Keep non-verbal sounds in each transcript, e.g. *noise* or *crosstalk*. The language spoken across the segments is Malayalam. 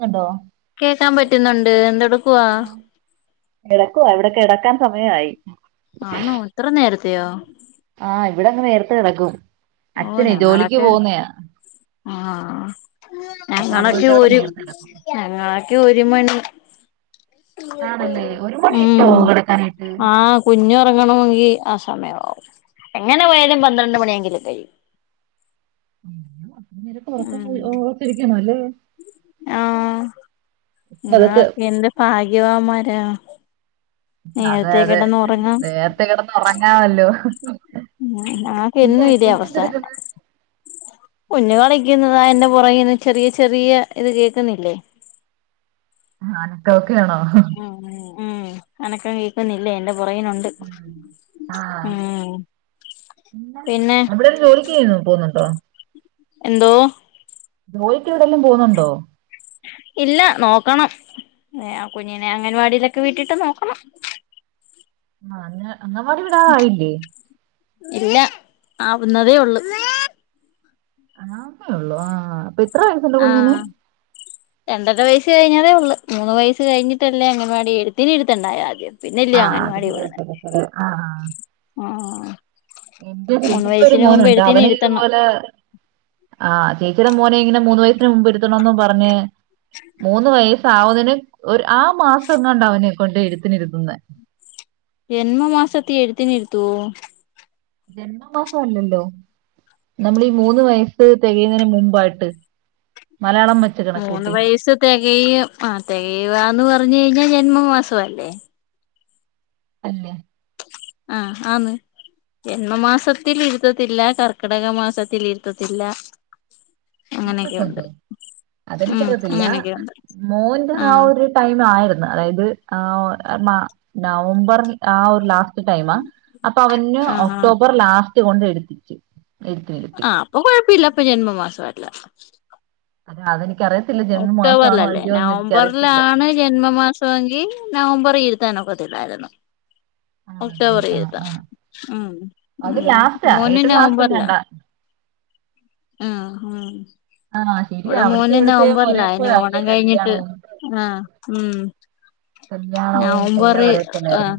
ന്നുണ്ടോ കേക്കാൻ പറ്റുന്നുണ്ട് എന്തൊടുക്കവാ കിടക്കുവ ഇവിടെ കിടക്കാൻ സമയമായി ആന്നോ ഇത്ര നേരത്തെയോ ആ ഇവിടെങ്ങ് നേരത്ത് കിടക്കും ഓ അച്ഛനെ ജോലിക്ക് ഞങ്ങളൊക്കെ പോകുന്നയാ ആ അപ്പൊ ഞങ്ങളൊക്കെ അതുകൊണ്ട് ഇവിടെ ഒരു നേരത്തെ കിടക്കും ഞങ്ങളൊക്കെ ഒരു ഒരു മണി ആണല്ലേ ഒരു മണിയൊക്കെ ആവോ ഉം കിടക്കാനായിട്ട് ആ കുഞ്ഞ് ഉറങ്ങണമെങ്കി ആ സമയമാവും എങ്ങനെ പോയാലും പന്ത്രണ്ട് മണിയെങ്കിലും കഴിയും ഉം *unintelligible* ആ അതൊക്കെ ക്കെ എന്റെ ഭാഗ്യമാമാരാ അതെ അതെ നേരത്തെ കിടന്ന് ഉറങ്ങാമല്ലോ ഉം നമ്മക്ക് എന്നും ഇതേ അവസ്ഥല്ല കുഞ്ഞു കളിക്കുന്നതാ എന്റെ പുറകന്ന് ചെറിയ ചെറിയ ഇത് കേൾക്കുന്നില്ലേ അനക്കം ഒക്കെയാണോ ഉം അനക്കം കേക്കുന്നില്ലേ എന്റെ പോരാകിനൊണ്ട് അവിടെ ഒരു ജോലിക്ക് *unintelligible* പോന്നുണ്ടോ എന്തോ ജോലിക്ക് എവിടെലും പോന്നുണ്ടോ ഇല്ല നോക്കണം ഏ ആ കുഞ്ഞിനെ അംഗൻവാടിയിലൊക്കെ വീട്ടിട്ട് നോക്കണം ആഹ് അ അംഗൻവാടി വിടാറായില്ലേ ഇല്ല ആവുന്നതേയുള്ളൂ ആവുന്നതേയുള്ളോ ആഹ് അപ്പൊ എത്ര വയസുണ്ട് കുഞ്ഞിന് ആഹ് രണ്ടര വയസ് കഴിഞ്ഞതേയുള്ളു മൂന്ന് വയസ് കഴിഞ്ഞിട്ടല്ലേ അംഗനവാടി എഴുത്തിന് ഇരുത്തേണ്ടേ ആദ്യം പിന്നല്ലേ ആഹ് അത് അംഗൻവാടി ശരി വിടണെ ശരി ശരി ആഹ് ആഹ് എന്റെ മൂന്ന് ചേച്ചിക്ക് ഒരു വയസ്സിന് മുമ്പ് മോനുണ്ട് എഴുത്തിന് അവന് ഇരുത്തണം ഇതുപോലെ- ആഹ് ചേച്ചിയുടെ മോനെ ഇങ്ങനെ മൂന്ന് വയസ്സിന് മുമ്പ് ഇരുത്താനൊന്നും പറഞ്ഞ് മൂന്ന് വയ- സ് ആവുന്നതിനു ഒരു ആ മാസം എങ്ങാണ്ട അവനെ കൊണ്ട് എഴുത്തിന് ഇരുത്തുന്നെ ജന്മ മാസത്തി എഴുതിനിരുത്തോവോ ജന്മമാസം അല്ലല്ലോ നമ്മളീ മൂന്ന് വയസ്സ് തികയുന്നതിന് മുമ്പായിട്ട് മലയാളം വെച്ച് മൂന്ന് കണക്കൂട്ടി വയസ്സ് തികയ ആ തികയുകാന്ന് പറ ഞ്ഞ് കഴിഞ്ഞാ ജന്മമാസം അല്ലേ അല്ലേ ആഹ് ആന്ന് ജന്മമാസത്തിൽ ഇരുത്തത്തില്ല കർക്കിടക മാസത്തിൽ ഇരുത്തത്തില്ല അങ്ങനെയൊക്കെ അങ്ങനെയൊക്കെയുണ്ട് ഉണ്ടോ ഉം അതെനിക്കറിയത്തില്ല അങ്ങനെയൊക്കെയുണ്ട് മോൻ ആ ആഹ് ഒരു ടൈം ആയിരു ന്ന് അതായത് ആ മാ നവംബർ ആ ഒരു ലാസ്റ്റ് ടൈമാ അപ്പൊ അവന് ആഹ് ആഹ് ഒക്ടോബർ ലാസ്റ്റ് കൊണ്ട് ഇരുത്തിച്ചു ആഹ് അപ്പൊ കൊഴപ്പവില്ല അപ്പൊ ജന്മമാസം അല്ല അത് അതിന് ഒക്ടോബറിലല്ലേ എനിക്കറിയത്തില്ല നവംബറിലാണ് ജന്മമാസമെങ്കിൽ നവംബറിൽ ഇരു ത്താനൊക്കത്തില്ലായിരുന്നു ആണല്ലേ ഒക്ടോബറിൽ ആ ആ ഇരുത്താം ഉം അത് ഉം ലാസ്റ്റാ മോന് ഏറ്റവും ലാസ്റ്റ് നവംബറിലാ എങ്ങാണ്ടാ ആഹ് ഉം ആ ശരിയാ ഇവിടെ അവിടുത്തെ മോന് ഇവിടുത്തെയും നവംബറിലാ ഇനി ഒരേപോലാവില്ലേ ഓണം കഴിഞ്ഞിട്ട് കല്യാണവും ആഹ് ഉം കല്യാണവും എല്ലാം നവംബറിൽ ആഹ് ഒരേപോലായിരുന്നു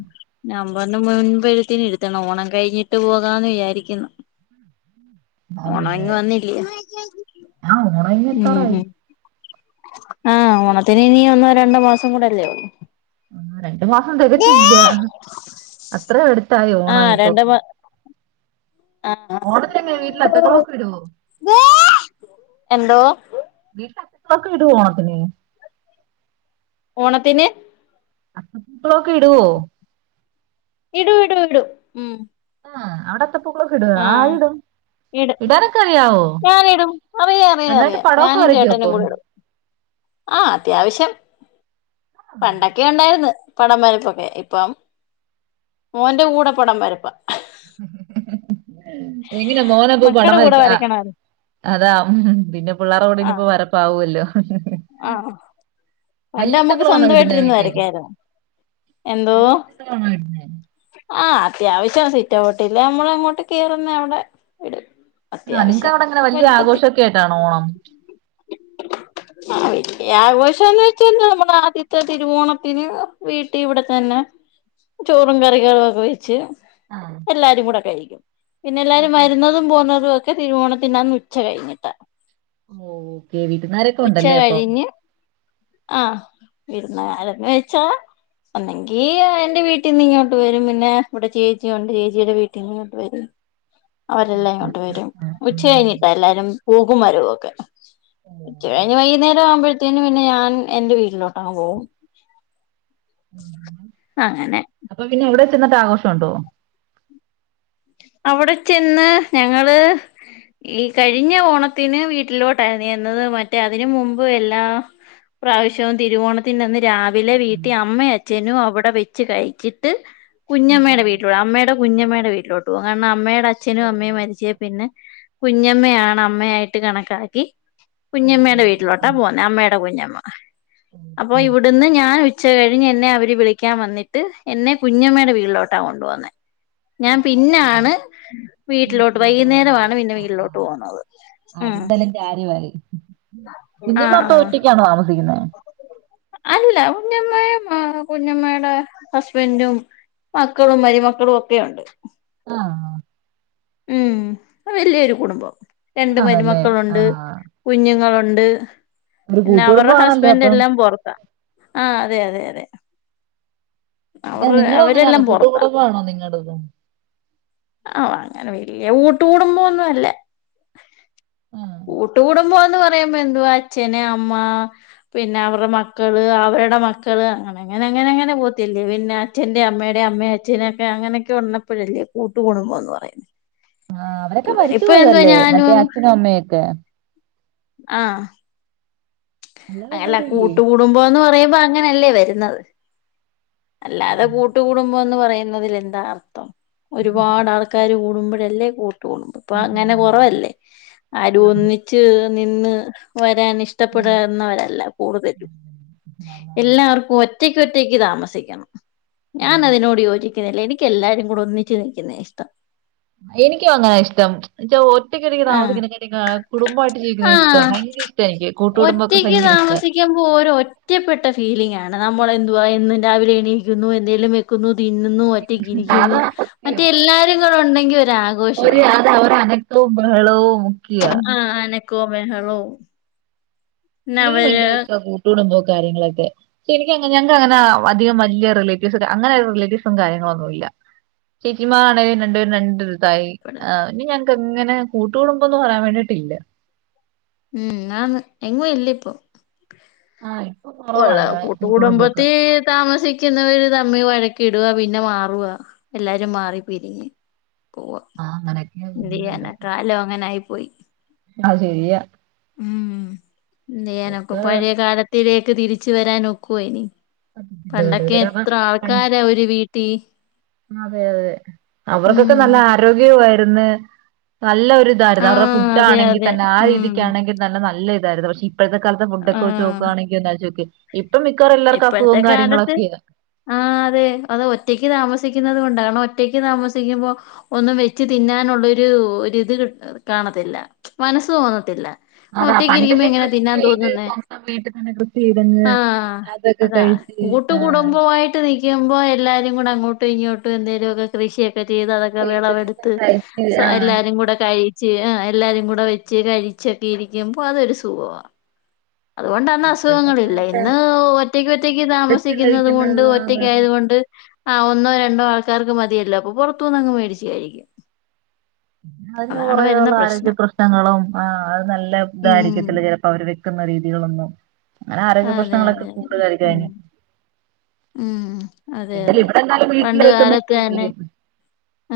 നവംബറിന് മുൻപ് എഴുത്തിനിരുത്തണം ഓണം കഴിഞ്ഞിട്ട് പോകാന്ന് വിചാരിക്കുന്നു ഓണം ആണല്ലേ ഇങ്ങ് വന്നില്ലേ ആ ഓണം ഉം ഇങ്ങെത്താറായി ഉം ആഹ് ഓണത്തിന് ഇനി ഒന്നോ രണ്ടോ മാസം കൂടെ അല്ലേ ഉള്ളു ആഹ് രണ്ട് മാസം തികച്ചില്ല അത്ര അടുത്തായി ആഹ് ഓണം ഇപ്പൊ രണ്ട് മാ ആഹ് ഓണത്തിന് വീട്ടില് അത്തക്കളമൊക്കെ ഇടുവോ എന്തോ ഒക്കെ ഇടുവോ ഓണത്തിന് ഓണത്തിന് ക്കളൊക്കെ ടോ? ഇടു ഇടു ഇടു ഉം ആഹ് അവടെത്തെ പൂക്കളൊക്കെടോ ആഹ് ആര് ടും. ഇടും ഇടാനൊക്കറിയാവോ ഞാനിടും അറിയാം അറിയാം നന്നായിട്ട് അറിയാം പടൊക്കെ ഞാനും ചേട്ടനും വെര്ക്കപ്പം കൂടെ ഇടും ആഹ് അത്യാവശ്യം പണ്ടൊക്കെണ്ടായിര്ന്ന്. പടം വരപ്പൊക്കെ ഇപ്പം മോൻ്റെ കൂടെ പടം വരപ്പ. എങ്ങനെ മോന പൂ പടം മക്കടെ കൂടെ വരക് ആഹ് വരയ്ക്കണായിരുന്നു അതാ പിന്നെ പിള്ളാരെ കൂടെ ഞ്പ്പോ ആഹ് വരപ്പാവൊല്ലോ. ആഹ് പണ്ട് വലിയ അമ്മക്ക് തക്കളാണോ ഇടുന്നത് സ്വന്തയിട്ടിര്ന്നു വീട്ടിൽ വരക്കായ്‌ര്ന്നു. എന്തോ വലിയ തക്കളാണോ ഇടുന്നത് ആഹ് ത്യാവശ്യ സിറ്റൗട്ടിൻ്റെ അമ്മള ങ്ങോട്ട് കേറുന്നവടെ ഇട് ആഹ് നിങ്ങക്കവടെ ങ്ങനെ വെല്യാ ഘോഷക്കായിട്ടാണോ ഓണം യഘോഷംന്ന് വെച്ചാല് നമ്മളെ ആദ്യത്തെ തിരുവോണത്തിന് വീടി ഇവടെ ത ന്നെ ചോറും കറികളൊക്കെ വെച്ച് ആ എല്ലാരും കൂടെ കഴി പിന്നെ ആ എല്ലാരും ആ വരുന്നതും പോന്നതൊക്കെ തിരുവോണത്തിനന്ന് ഉച്ച കഴിഞ്ഞിട്ട. ഓഹ് ഓക്കെ വീര്ന്നാരൊക്കെണ്ടല്ലേ അപ്പൊ ആഹ് വിര്ന്നാരെന്ന് വെച്ചാ ഒന്നെങ്കി എന്റെ വീട്ടിന്ന് ഇങ്ങോട്ട് വരും പിന്നെ ഇവടെ ചേച്ചിയുണ്ട് ചേച്ചിടെ വീട്ടിന്നും വെരും. ഉം അവരെല്ലാം ഉം വെരും ഉച്ച ഉം ഉം കഴിഞ്ഞിട്ടാ എല്ലാരും പോകും വരവൊക്കെ ഉം ഉച്ച കഴിഞ്ഞ് വൈകുന്നേരാവുമ്പോഴ്ത്തിനും പിന്നെ ഞാൻ എന്റെ വീട്ടിലോട്ടങ്ങ് പോവും. അപ്പൊ പിന്നെ എവടെ ചെന്നിട്ടാഘോഷണ്ടോ? അവിടെ ചെന്ന് ഞങ്ങള് ഈ കഴിഞ്ഞ ഓണത്തിന് വീട്ടിലോട്ടായിരുന്നു ചെന്നത് മറ്റേ അതിന് മുമ്പ് എല്ലാ പ്രാവശ്യവും തിരുവോണത്തിന്റെ അന്ന് രാ *unintelligible* ഉം വീട്ടി അമ്മയും അച്ഛനും അവിടെ വെച്ച് കഴിച്ചിട്ട് ഉം കുഞ്ഞമ്മയുടെ വീട്ടില് *unintelligible* അമ്മയുടെ കുഞ്ഞമ്മയുടെ വീട്ടിലോട്ട് പോവും കാരണം അമ്മയുടെ അച്ഛനും ഓ അമ്മയും മരിച്ചേ പിന്നെ കുഞ്ഞമ്മയാണ് അമ്മയായിട്ട് കണക്കാക്കി ഓ ഓ ഓ കുഞ്ഞമ്മയുടെ ഓ വീട്ടിലോട്ടാ പോകുന്നെ അമ്മയുടെ കുഞ്ഞം അപ്പൊ ഓക്കെ ഓക്കെ ഇവിടുന്ന് ഞാൻ ഉ ഉച്ച കഴിഞ്ഞ് എന്നെ അവര് വിളിക്കാൻ വന്നിട്ട് എന്നെ കുഞ്ഞമ്മയുടെ വീട്ടിലോട്ടാണ് കൊണ്ട് പോകുന്നേ ഞാൻ ആ ആ ആ പിന്നാണ് വീട്ടിലോട്ട് പോകുന്നത് വൈകുന്നേരമാണ് പിന്നെ ആ ആ വീട്ടിലോട്ട് പോകുന്നത് ആ, ഉം *unintelligible* കുഞ്ഞമ്മ ആഹ് അപ്പൊ ആഹ് ഒറ്റക്കാണോ താമസിക്കുന്നേ അല്ല കുഞ്ഞമ്മയും കുഞ്ഞമ്മയുടെ ഹസ്ബന്റും മക്കളും മരുമക്കളും ഒക്കെയൊണ്ട് ആണോ ഉം അത് വല്യൊരു കുടുംമ്പാ രണ്ട് ആണല്ലേ മരുമക്കളുണ്ട് ആഹ് കുഞ്ഞുങ്ങളൊ *unintelligible* ഒരു കൂട്ടു കുടുംബം ആണ *unintelligible* എല്ലാം പൊറത്താ ആഹ് അതെ അതെ അതെ പിന്നെ അവറ് നിങ്ങളും അങ്ങനെയാണോ അവരെല്ലാം പൊറത്താ കൂട്ടുകുടുംബമാണോ നിങ്ങളുടേതും ആഹ് അങ്ങനെ വല്യ കൂട്ട് കുടുമ്പോന്നും അല്ല ആഹ് കൂട്ട് കൂടുമ്പോ *unintelligible* പറയുമ്പോ എന്തുവാ അച്ഛന് അമ്മ പിന്നെ അവരുടെ മക്കള് അവരുടെ മക്കള് അങ്ങനെ അങ്ങനെ അങ്ങനെ അങ്ങനെ പോവത്തില്ലേ പിന്നെ അച്ഛന്റേം അമ്മേടേം അമ്മയും അച്ഛനൊക്കെ അങ്ങനെയൊക്കെ ഒള്ളപ്പഴല്ലേ കൂട്ടു കുടുംബം എന്ന് പറയും ആഹ് അവരൊക്കെ മരിച്ചു പോയതല്ലേ മറ്റേ ഞാനും അച്ഛനും അമ്മയും ഒക്കെ ആഹ് അല്ലാതെ അങ്ങല്ല എല്ലാരും ഇല്ലേ കൂട്ടുകുടുമ്പാന്ന് പറയുമ്പോ അങ്ങനല്ലേ വേര്ന്നത് അല്ലാതെ അവര് കൂട്ടുകുടുമ്പോന്ന് പറയുന്നതില് എന്താ അർത്ഥം ഒരുപാട് ആൾക്കാര് കൂടുമ്പളെ തല്ലെ കൂട്ട് കുടുമ്പം പ്പ അങ്ങനെ കൂട്ടുകുടുംബമാണ്. കോറവല്ലേ ആര് അതെ ഒന്നിച്ച് നിന്ന് വരാന് ഇഷ്ടപ്പെട ഉം. ന്നവരല്ല കൂടുതലും അതാണ്. എല്ലാവർക്കും ഒറ്റ ച്ച് ഒറ്റക്ക് താമസിക്കണം ഞാൻ അതെ. അതിനോട് യോജി ക്ന്നില്ല എനിക്ക് എല്ലാരും കൂടെ ഒന്നിച്ച് നിക്കുന്നേ ഇഷ്ടം എനിക്കും അങ്ങനെ ഇഷ്ടം ന്നച്ചാ ഒറ്റക്കോറ്റക്ക് ആഹ് താമസിക്കുന്നതിനെക്കാൾ കുടുംബയിട്ട് ജീവിക്കുന്ന ഇഷ്ടം ഷ്ടായിങ്ക ഒറ്റയ്ക്ക് താമസിക്കുമ്പോ ഓരോ ഒറ്റപ്പെട്ട ഫീലിംഗണ് ാണ് നമ്മള എന്തുവാ എന്നും രാവിലെ എണീക്കുന്നു എന്തെങ്കലും വെക്കുന്നു തിന്നുന്നു ഒറ്റക്ക് ഇരിക്കുന്നു അതാ മറ്റെ എല്ലാരും കൂും ഉണ്ടെ അവ അനക്കും ബഹള ആഹ അനെക്കമേ ഹളോ എനിക്ക് ഭയങ്കരഴ്ാ കൂട്ടൂടമ്പോ കാര്യങ്ങളൊക്കെ പക്ഷെ എനിക്ക് ഞങ്ങക്ക് അങ്ങനെ അധികം വല റിലറ്റീവ്സ് അങ്ങനെ റിലേറ്റീവ്സും കാര്യങ്ങളൊന്നുംല്ല ചേച്ചിമാ ആണ് രണ്ട്പേര് നണ്ട അതായി ഇനി ഞങ്ങക്ക് ഇങ്ങനെ കൂട്ടുകൂടുമ്പോ ഒന്നും പറയാൻ വേണ്ടിട്ടില്ല ഉം ഞാന് എങ്ങും ഇല്ല ഇപ്പൊ ആഹ ഉള്ള കൂട്ടുകടുംബത്തി താമസിക്കുന്നവ ഒരു തമ്മി വഴ ഇട പിന്നെ മാറവാ എല്ലാരും മാറി പിരിങ്ങി പോവാ ആഹ് അങ്ങനെയൊക്കെയാ എന്ത് ചെയ്യാന കാലം അങ്ങനെ ആയി പോയി അഹ ശരിയാ ഉം എന്ത് ചെയ്യാനൊക്കെ ഇതൊക്കെ പഴയ കാലത്തിലേക്ക് തിരിച്ച വരാൻ നക്കുവ ഇനി പറ്റത്തില്ല പണ്ടൊക്കെ വലുതരൊക്കെ എത്ര പണ്ട് ആൾക്കാരാ ഒരീ വീട്ടിൽ അതെ അതെ അവർക്കൊക്കെ നല്ല ആരോഗ്യവമായിരുന്നു നല്ലൊ ഒരു ഇതായിരുന്നു അവരുടെ ആഹ് ഫുഡ് അതെ ആണെങ്കിൽ അതെ തന്നെ ആ ഉം രീതിക്കാണെങ്കിൽ നല്ല നല്ല ഇതായിരുന്നു പക്ഷെ ഇപ്പോഴത്തെ കാലത്തെ ഫുഡൊക്കെ നക്കുയാണെങ്ക എന്ന്െ നക്ക് ഇപ്പോഴത്തെ കാലത്ത് ആ അതെ അത് ഒറ്റക്ക് താമസിക്ക കൊണ്ട ഒറ്റക്ക് താമസിക്കുമ്പോ ഒന്നും വെച്ച് തിന്നാനുള്ള ഒരു ഇത് കാണ മനസ്സ് തോന്നിട്ടില്ല അതാ ഒറ്റക്ക് ഇരിക്കുമ്പോ പണ്ടല്ലേ എങ്ങനാ കൃഷി തിന്നാൻ ചെയ്ത് തോന്നുന്നേ സ്വന്തം വീട്ടിൽ തന്നെ കൃഷി ചെയ്തങ്ങ് ആഹ അതൊക്കെ അതാ കഴിച്ച് കൂട്ട് ആ കുടുംബയിട്ട് നിൽക്കുമ്പോ എല്ലാരും കൂടെ അങ്ങോട്ടും ഇങ്ങോട്ടും എന്തേലുമ ഒക്കെ കൃഷിയ ചെയ്ത് അതൊക്കെ ചെയ്ത് വിളവെടുത്ത് കഴിച്ച് ആ എല്ലാരും കൂടെ കഴി ച് എല്ലാവാരും കൂടെ വെച്ച് കഴിച്ചൊക്കെ ഇരിക്കുമ്പോ അതൊരു സുഖമാണ് അതുകൊണ്ടന്ന ഇപ്പോഴത്തെ അസുഖങ്ങളില്ല കാലത്ത് ഇന്ന് ഒറ്റക്ക് ഒറ്റക്ക് വെച്ച് താമസിക്കുന്നുന്നത് കൊണ്ട് കഴിക്കുന്നത് ഒറ്റക്കയത കൊൊണ്ട് ആഹ ഒന്നോ രണ്ടോ ആൾക്കാർക്ക് മതിയല്ല അപ്പൊ പുറത്തുന്ന് അങ്ങ് മേടിച്ചായിരിക്കും അതിന് കുറേുള്ള ആരോഗ്യ പ്രശ്നങ്ങളും ആ അത് നല്ല ഉം ഇതായിരിക്കത്തില്ല ചിലപ്പോ അവര് വെക്കുന്ന രീതി രീതി കളൊന്നും അങ്ങനെ ആരോഗ്യ അതെ പ്രശ്നങ്ങളൊക്കെ അതെ അതെ കൂടുുകായി ഉം കഴിഞ്ഞു ഉം അതെ അതെ ഇവിടെ എന്തായാലും പണ്ട് കാലൊക്കെ തന്നെ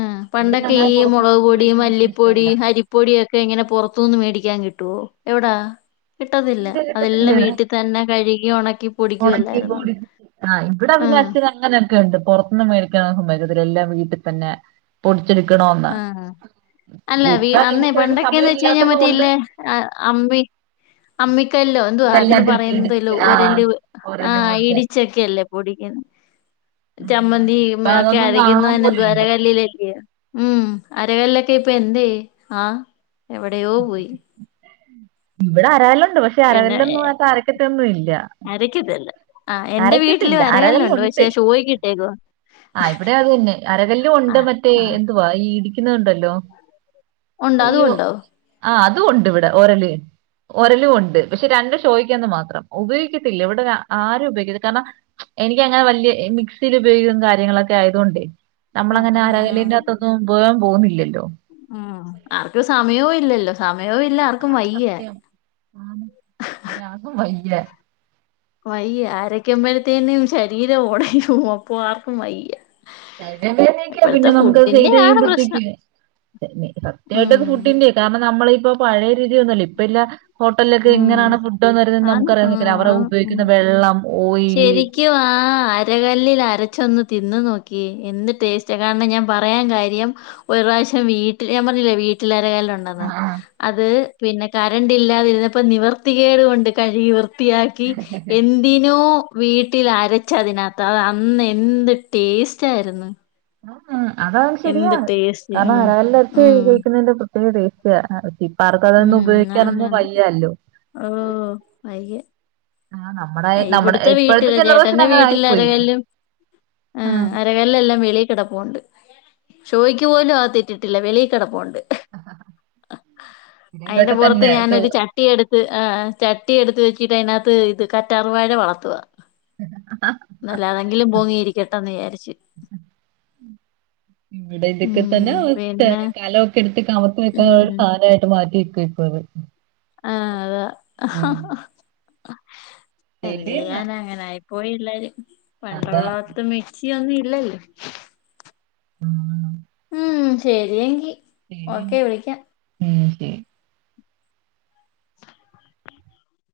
ആ ഉം പണ്ടൊക്കെ ഈ മുളക് പൊടി മല്ലിപ്പൊടി ഇഷ്ടമല്ല അരിപ്പൊടിയൊക്കെ ഇങ്ങനെ പുൊറത്തുനിന്ന് മേടിക്കാൻ കിട്ടുവോ എവിടാ കിട്ടത്തില്ല ഇല്ല കിട്ടത്തില്ല അതെല്ലാം വീട്ടിൽ തന്നെ കഴുകി ഉണക്കി പൊടിക്കുവല്ലായിരുന്നു അച്നന് അങ്ങനെയൊക്കെ ഉണ്ട് പുറത്തുന്ന് മേടിക്കുന്ന സുമേഖൽ എല്ലാം വീട്ടിൽ തന്നെ പൊ െടുക്കണ എന്നാ ആ അല്ല അന്ന് പണ്ടൊക്കെന്ന് വെച്ച കഴിഞ്ഞാ ഇല്ലാത്തത് കൊണ്ട് മറ്റില്ലേ അമ്മി അമ്മിക്കല്ലോ എന്തുവാ ഇതെല്ലാം അതിന് പറയന്തല്ലോ തെറ്റിയിടിച്ച് ആ ഒരല് ആ ഓരോന്ന് പോലത്തെ ഇടിച്ചൊക്കെയല്ലേ പൊടിക്ക ചമ്മന്തി ഇപ്പൊ ഒക്കെ അതൊന്നും അരക്കുന്ന കാണാൻ തന്നെ പോലും വര ഇല്ല കല്ലിലല്ല ഉം അരകല്ലൊക്കെ ഇപ്പൊ എന്തേ ആഹ എവിടെയോ പോയി ഇവിടെ അരാലുണ്ട് പക്ഷെ പിന്നെ അരാനല്ലൊന്നും ആ അരക്കത്ത ഒന്നും ഇല്ല അരക്കത്തില്ല ആഹ് എൻന്റെ വീട്ടില് അരക്കത്തില്ല അരകല്ല് ഉണ്ട് പക്ഷേ ശോയിക്കിട്ടേക്കോ ആ് ഇവിടെ അത് തന്നെ അരകല്ലും ഉണ്ട് മറ്റേ ആഹ് എന്തുവാ ഈ ഇടിക്കുന്നണ്ടല്ലോ ഉണ്ടോ അതും അയ്യോ ഉണ്ടോ ആ അതും ഉണ്ട് ഇവിടെ ഓരല് ഒരലും ഉണ്ട് പക്ഷെ രണ്ടും സോയ്ക ന്ന് മാത്രം ഉപയോഗിക്കത്തില്ല ഇവിടെ ആരും ഉപയോഗിക്ക കാരണം എനിക്ക് അങ്ങനെ വലിയ മിക്സിയി ഉപയോഗിക്കുന്ന താ കാര്യങ്ങളൊക്കെ ആയതൊണ്ട് നമ്മള ആഹ് അങ്ങനെ ആഹ് ആഹ് ആകന്റെകത്തൊന്നും ഉപയം പോകുന്നില്ലല്ലോ ആഹ് ആർക്കും സമയോം ഇല്ലല്ലോ സ അതാണ് സത്യം ആഹ് ഒരാക്കും വയ്യ വയ്യ ആരക്ക്മ്പഴത്തേനും ശരീരം ഒടയും അപ്പൊ ആർക്കും വയ്യ ശരീരം വേദനയാ ഇപ്പോഴത്തെ പിന്നെ നമുക്ക്‌ ഫുഡിന്റെ ചെയ്ത് ആണ് കഴുമ്പഴത്തേക്ക് പ്രശ്നം ഉം സത്യയിട്ടത് ഫുഡ്ന്റെയാ കാരണം നമ്മള് ഇപ്പ പഴയ രുചിന്നുംല്ല ഇപ്പ ഇല്ല ഹോട്ടൽലൊക്കെ ഉം എങ്ങനാണ് ഫുഡ് വരുന്നത് നമുക്ക് അറിയാം വേയ്ക്കൂല അവർ ആണ് ഉം ഉപയോഗിക്കുന്ന വെള്ളം ഓയില് ശെരിക്കും ആഹ് അരകല്ലിൽ അര ചെന്ന് തിന്ന് നോക്കിയെ എന്ത് ടേസ്റ്റ് കാരണം ഞാൻ പറയാൻ കാര്യം ഒരുറാവിശ്യം വിട്ടില് ഞ *unintelligible* വീട്ട്ല് രകല്ല് ഉണ്ടെന്ന് ആഹ് ആഹ് അത് പിന്നെ കരണ്ട് ഇല്ലാതിരുന്നപ്പോ നിവർത്തികേട് കൊണ്ട് കഴുകി വൃ ത്തിയാക്കി എന്തിന് ന്നോ വീട്ടിൽ അരച്ചതിനകത്ത് അഹ് അന്ന് എന്ത് ടേസ്റ്റ് ആയിരുന്നു ആഹ് അതാണ് എന്ത് ശെരിയാണ് ടേസ്റ്റ് കാരണം ഉം അരകല്ല് ഉം *unintelligible* *unintelligible* പ്പാർക്കും അതൊന്നും ഉം ആന്ന് ഉപയോഗിക്കാനൊന്നും ആന്ന് വയ്യാ ല്ലോ ഓ വയ്യ ആഹ് നമ്മടെ നമ്മടെ ഇവിടുത്തെ ഇപ്പഴത്തെ വീട്ടില് ജനറേഷൻ അങ്ങനെ ആയിപ്പോയി ആ, ഏഹ് അരകല്ലെല്ലാം വെളി കിടപ്പുണ്ട് ചോയ്ക്ക് പോലും അഗറ്റിട്ടില്ല വെളിൽ കിടപ്പുണ്ട് ഇവിടെ അയിന്റെ ഇതൊക്കെ പുറത്ത് തന്നെ ചോ ഞാനരു ചട്ടി എടു ത്ത് അഹ് ചട്ടി എടുത്ത് വെച്ചിട്ട് അതിനകത്ത് ഇത് കറ്റാർ വാഴ വളർത്തുവ. നല്ലാണെങ്കിലും ഭൊങ്ങിയിരിക്കട്ടന്ന് വിചാരിച്ചു ഇവിടെ ഇതൊക്കെ തന്നെ കലൊക്കെ എടുത്ത് കമത്ത് വെക്കാന ഒരു സാനായിട്ട് മാറ്റി വെ *unintelligible* ആഹ് അതാ യെന്ത് ശരി എന്നാ ചെയ്യാനാ അങ്ങനെ യി പോയി എല്ലാരും അതാ പണ്ടള്ളട്ത്ത് മിക്സി ഒന്നും ഇല്ലല്ലേ ഉം ഉമ് ശരിയങ്കി ശരി ഓക്കേ വിളിക്കാം ഉം ശരി